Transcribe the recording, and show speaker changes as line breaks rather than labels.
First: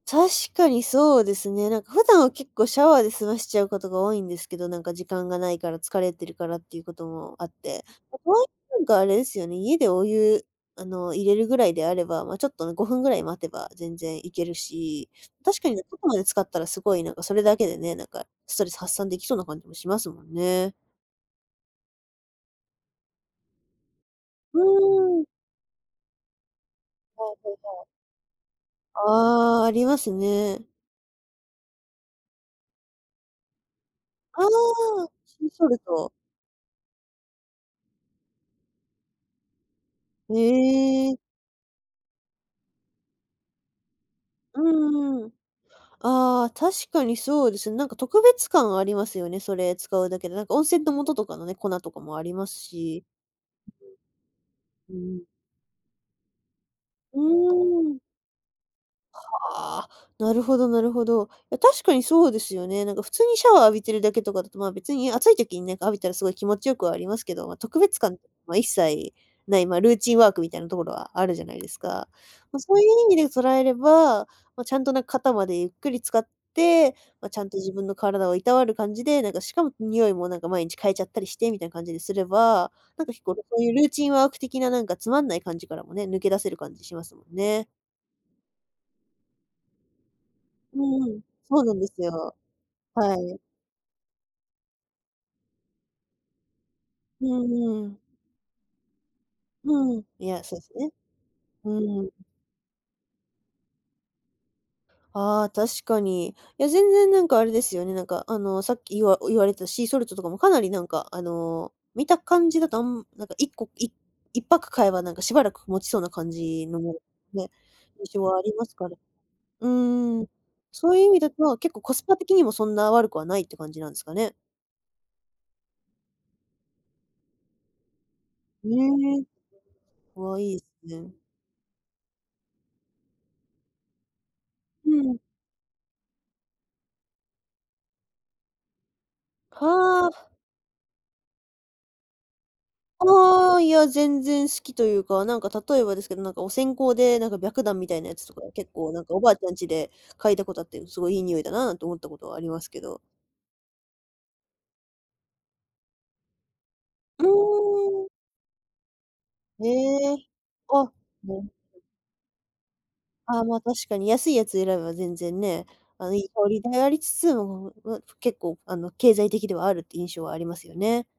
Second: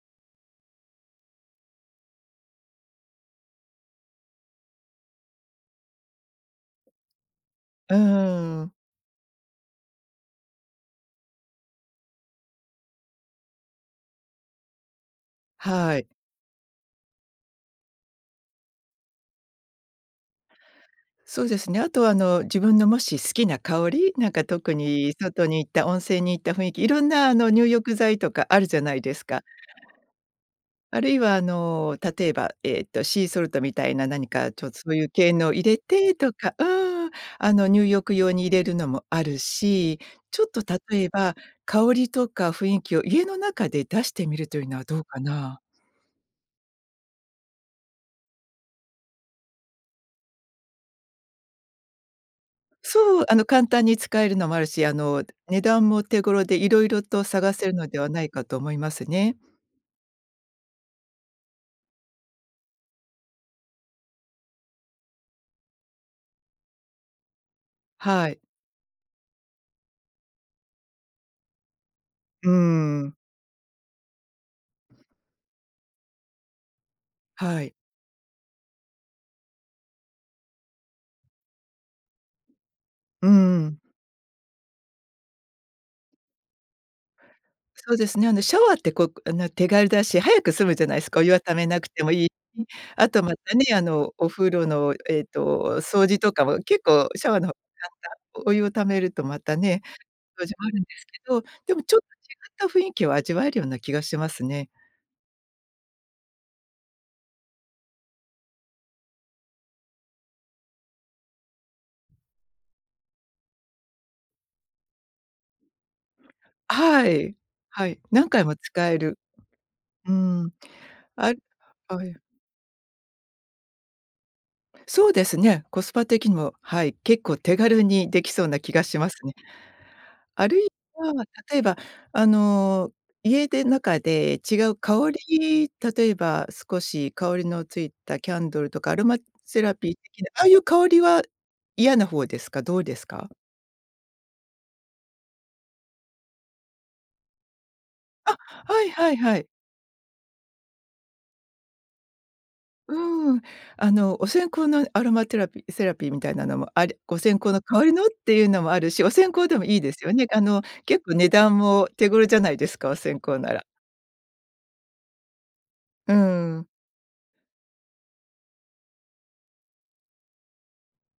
確かにそうですね。なんか普段は結構シャワーで済ましちゃうことが多いんですけど、なんか時間がないから、疲れてるからっていうこともあって、
う
とはい
ーん。
えなんかあれですよね、家でお湯、あの入れるぐらいであれば、ま、ちょっとね、5分ぐらい待てば全然いけるし、確かになと
は
こ
い。
まで使ったらすごいなんかそれだけでね、なんかストレス発散できそうな感じもしますもんね。
そうですね。あとはあの自分のもし好きな香り、なんか
う
特に
ーん。
外に行った、温泉に行った雰囲気、いろんなあの入
[unintelligible]
浴剤とかあるじゃないですか。
ああ、ありますね。
あるいはあの、例えば、ええとシーソルトみたいな何
ああ、
かちょっとそういう系
シー
の入
ソル
れ
ト。
てとか、うーん、あの入浴用に入れるのもあるし、
へ
ちょっと例え
え。
ば、香りとか雰囲気を家の中で出してみると
う
いうのはどうか
んうん、
な？
ああ、確かにそうです、なんか特別感はありますよね、それ使うだけで、なんか温泉の素とかのね、粉とかもありますし。
そう、あの、簡単に使えるのもあるし、
う
あ
ん。うん。
の、値段も手頃で色々
う
と探せるの
ー
で
ん。
はないかと思いますね。
はあ、なるほどなるほど。いや、確かにそうですよね。なんか普通にシャワー浴びてるだけとかだと、まあ、別に暑い時になんか浴びたらすごい気持ちよくはありますけど、ま、特別感って、
はい。
ま、一切ない、ま、ルーチンワークみたいなところはあるじゃないですか。
うー
ま、そういう意味
ん。
で捉えれば、ま、ちゃんとなん、肩までゆっくり浸かって、ま、ちゃんと
は
自
い。
分の体をいたわる感じで、なんかしかも、ん、匂いもなんか毎日変えちゃったりしてみたいな感じにすれば、なんか日
ううー
頃、そういう
ん。
ルーチンワーク的ななんかつまんない感じからもね、抜け出せる感じしますもんね。
そうですね、あのシャワーってこう、くあの手軽だし、早く済む
う
じゃないす
ー
か、
ん、
お湯は貯
そう
め
なん
な
で
く
す
てもいい
よ。
し、あ
は
とま
い。
たね、あの、お風呂の、ええと、掃除とかも結構
う
シャワーの方
んう
簡
ん。
単、お湯を貯めるとまたね、
うん、いや、
掃除
そうで
もあ
す
るんで
ね。
すけど、で
う
もちょっ
ーん。
と違った雰囲気を味わえるような気がしますね。
ああ、確かに。いや、全然なんかあれですよね、なんか、あの、さっきいわ言われたシーソルトとかもかなりなんか、あの、見た感じだと、あんなんか1個、い1パック買えばなんかしばらくもちそうな感じの、
はい、
ね、
はい。
印象
何
はあ
回
り
も
ます
使
から。
える。
う
うー
ーん。
ん、
そういう意味だ
あ
と、まあ結構コ
あ
ス
え
パ的にもそんな悪くはないって感じなんすかね？
そうですね。コスパ的にも、はい、結構手軽にできそうな
え
気がします
え。
ね。
わ、
あ
いい
る
す
い
ね。
は、例えばあの、家で中で違う
う
香
ん。
り、例えば少し香りのついたキャンドルとかアロマセラピー
は
的
あ。
な、ああいう香りは嫌な方ですか？どうですか？
ああ、いや、全然好きというか、なんか例えばですけど、なんかお線香でなんか白檀みたいなやつと
あ、
か結
はい
構なん
は
か
い
おばあ
は
ち
い。
ゃんちで嗅いだことあって、すごいいい匂いだななんて思ったことはありますけど。
うーん、あの、お線香のアロマテラピセラピーみたいなのもあれ、お
うー
線香の代わりの
ん。
っていうのもあるし、お線香でも
へ
いいですよね。
え、
あの
あ、
結構値
なる
段
ほ
も手頃じゃないですか、お線
あ
香
あ、
な
まあ、
ら。
確かに安いやつ選べば全然ね、あ
う
の、いい香
ー
り
ん。
でありつつ、もう、うわ、ふ結構あの、経済的ではあるっていう印象はありますよね。